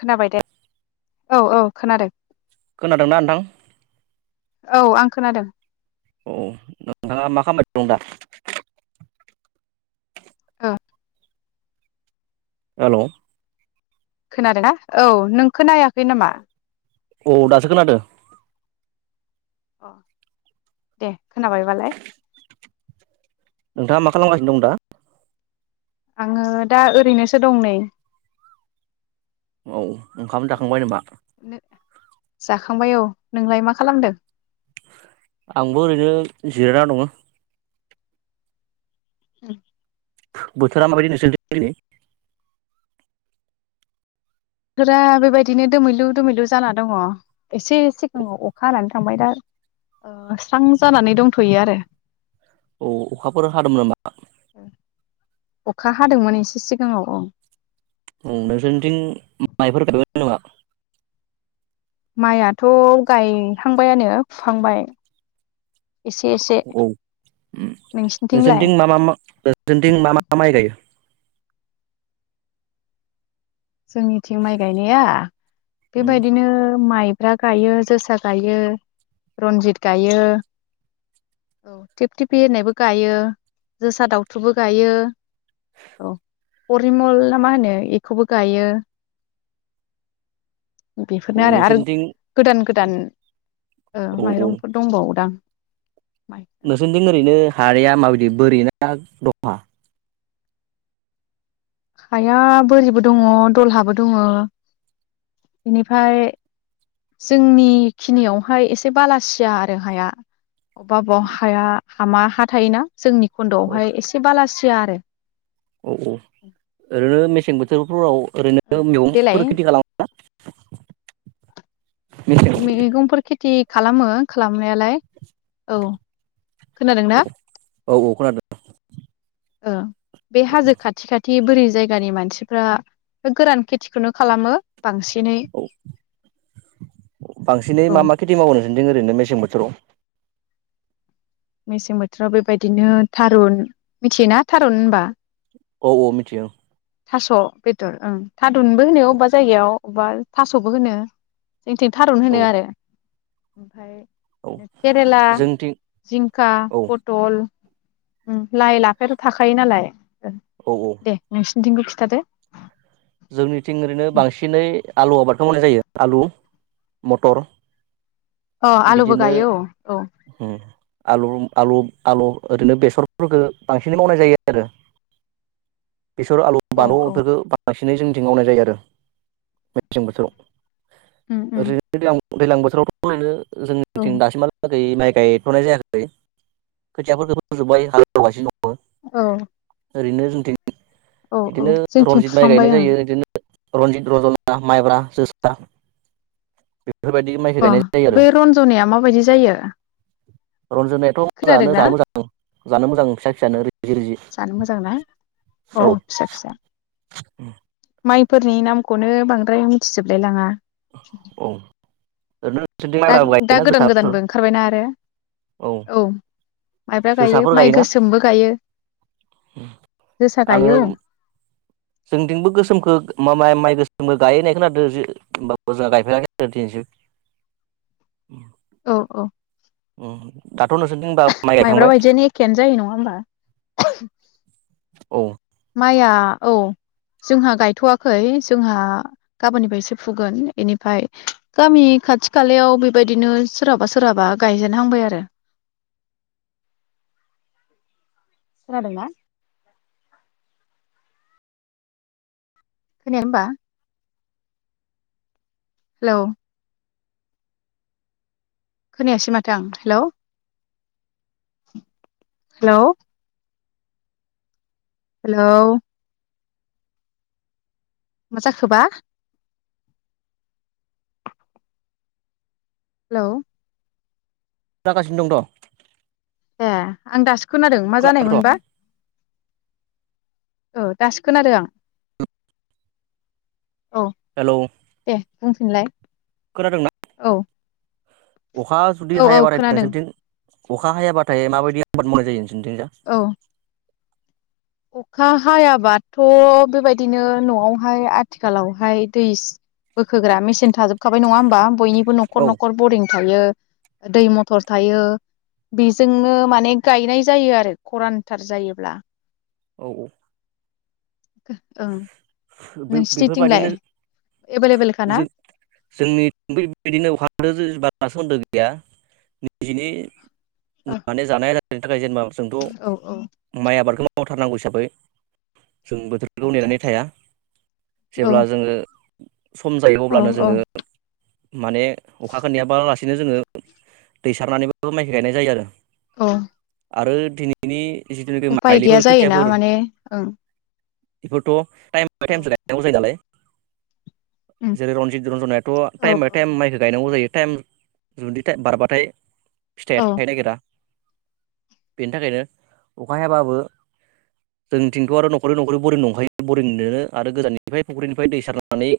खोनाबाय दे औ औ खोनादों खोनादोंना नोंथां? औ आं खोनादों औ नोंथाङा मा खामबाय दं दा? औ। हेल'? खोनादों ना? औ नोंखौ नायाखै नामा? औ दासो खोनादों। अ दे खोनाबायबालाय नोंथाङा मा खालामगासिनो दं दा? आङो दा ओरैनोसो दं नै। औ। ओंखाम जाखांबाय नामा? जाखांबाय औ। नोंलाय मा खालामदों? आंबो ओरैनो जिरायना दङो। उम। बोथोरा माबायदि नोंसोरनिथिं दिनै? बोथोरा बेबायदिनो दोमैलु दोमैलु जाना दङ। एसे सिगाङाव अखा हानानै थांबाय दा ओ स्रां जानानै दंथ'यो आरो। औ अखाफोर हादों नामा? ओ। अखा हादोंमोन एसे सिगाङाव औ। औ नोंसोरनिथिं माइफोर गायबाय नामा? माइयाथ' गायहांबायानो फुहांबाय। एसे एसे औ उम। नोंसिनिथिंलाय नोंसोरथिं मा मा मा नोंसोरथिं मा मा माइ गायो? जोंनिथिं माइ गायनाया? बेबायदिनो माइ माइब्रा गायो, जोसा गायो, रनजित गायो, औ थिफ थिफि होननायबो गायो, जोसा दावथुबो गायो, औ परिमल ना मा होनो एखौबो गायो। औ बेफोरनो आरो आरो नोंसोरनिथिं गोदान गो दान ओ औ औ माइरंफोर दंबावोदां। माइ नोंसोरनिथिं ओरैनो हाया माबायदि? बोरै ना दहा? हाया बोरिबो दङ दलहाबो दङ बेनिफ्राय जोंनिखिनियावहाय एसे बालासिया आरो हाया। अबेबा बबेबा हाया हामा हा थायोना? जोंनि औ खन्द'आवहाय एसे बालासि या आरो। औ औ। ओरैनो मेसें बोथोरफोराव ओरैनो देलाय मैगंफोर खेथि खालामो ना? मेसें मैगंफोर खेथि खालामो खालामनायालाय औ। खोनादों ना औ औ खोनादों ओ बे हाजो खाथि खाथि बोरै जायगानि मानसिफ्रा बे गोरान खेथिखौनो खालामो बांसिनै औ बांसिनै औ मा मा खेथि मावनो नोंसिथिं ओरैनो मेसें बोथोराव मेसें बोथोराव बेबायदिनो थारुन मिथियोना थारुन होनबा औ औ मिथियो थास' बेदर ओं थादुनबो होनो अबेबा जायगायाव अबेबा थास'बो होनो जोंथिं थारुन औ होनो आरो ओमफाय औ केरेला जोंनिथिं जिंखा औ पटल ओ ओ लाइ लाफाथ' थाखायो नालाय औ औ दे नोंस थिखौ खिथादो जोंनिथिं ओरैनो बांसिनै आलु आबादखौ मावनाय जायो आलु मटर अ आलुबो बिदिनो गायो औ औ उम आलु आलु आलु ओरैनो बेसरफोरखौ बांसिनै मावनाय जायो आरो बेसर आलु औ औ बानुफोरखौ बांसिनै जोंनिथिं मावनाय जायो आरो मेसें बोथोराव। उम [unintelligible] उम दैज्लां बोथोराव थ ओरैनो औ जोंनिथिं दासि माला दै माइ गायथ'नाय जायाखै खोथियाफोरखौबो फोजोब्बाय हालेवगासिनो दङ। औ। ओरैनो जोंथिं औ औ इदिनो जोंथिं रनजित माइ फुहांबाय गायनाय ओं जायो इदिनो। रन्जित रजना माइब्रा जोसा। बेफोरबायदि माइखौ बा गायनाय जायो बे रन्जनाया माबायदि जायो। रन्जनायाथ' जानो खोनादोंना जानो मोजां जानो मोजां फिसा फिसायानो रिजि रिजि जानो मोजां ना अ औ। फिसा फिसा उम। माइफोरनि नामखौनो बांद्राय मिथिजोबलाय लाङा। औ। ओरैनो। नोंसोरनिथिं दा माइब्राबो दा गायोना गोदान जोसाफोर गोदानबो ओंखारबायना आरो। औ माइब्रा गायो जोसाफोर माइ गायोना गोसोमबो गायो जोसा आङो गायो। जोंथिंबो गोसोमखौ माइ माइ गोसोमबो गायो होननाय खोनादों होमबाबो जोंहा गायफेराखै दिनैसिम। औ औ [inaudible] माइ माइब्रा गायखांबाय औ बायदियानो एखेयानो जायो नङा होमबा। औ। माइआ औ जोंहा गायथ'वाखै जोंहा गाबोननिफायसो फुगोन बेनिफ्राय गामि खाथि खालायाव बेबायदिनो सोरहाबा सोरहाबा गायजेनहांबाय आरो। खोनादोंना। खोनायाखै होमबा। हेलौ। खोनायासै माथो आं हेलौ। हेलौ। हेलौ। मा जाखोबा। हेलौ। खोनागासिनो दंथ'। ए आं दासो। खोनादों मा खोनादोंथ' जानायमोनबा। औ दासो खोनदों आं। अ हेलौ दे। बुंफिनलाय। खोनादोंना? औ। अखा जुदि औ औ हाया बाराय खोनादों नोंसोरनिथिं अखा हायाबाथाय माबायदि आबाद मावनाय जायो नों सिनथिंजा औ अखा हायाबाथ' बेबायदिनो न'आवहाय आथिखालावहाय दै बोखोग्रा मेसिन थाजोबखाबाय नङा होमबा बयनिबो न'खर औ न'खर बरिं थायो। दै मथर थायो बेजोंनो माने गायनाय जायो आरो खरानथार जायोब्ला। औ औ। हो ओं बे-बेफोर नोंसिनिथिंलाय बायदिनो एभेलेबेलखा ना जों जोंनि बेबायदिनो अखा [unintelligible] [unintelligible] निजिनि औ माने जानाय [unintelligible] [unintelligible] जेनेबा जोंथ औ औ माइ आबादखौ मावथारनांगौ हिसाबै जों बोथोरखौ नेनानै थाया औ जेब्ला जोङो सम जायो औ अब्लानो औ जोङो माने अखाखो नेयाबालासिनो जोङो दै सारनानैबो माइखो गायनाय जायो आरो। औ आरो दिनैनि जिथुनाखि उफाय गैया जायोना माने ओं इफोरथ' [unintelligible] थायेमावसो औ गायनांगौ जायो नालाय उम जेरै रन्जित रन्जनायाथ' औ टाइम बाय औ टाइम माइखौ गायनांगौ जायो टाइम जुदि टा बारबाथाय फिथाइया औ थायनो नागिरा बेनि थाखायनो अखा हायाबाबो जोंथिंथ' आरो नखरै नखरै बरिन दंखायो बरिनदोनो आरो गोजाननिफ्राय फुख्रिनिफ्राय दै सारनानै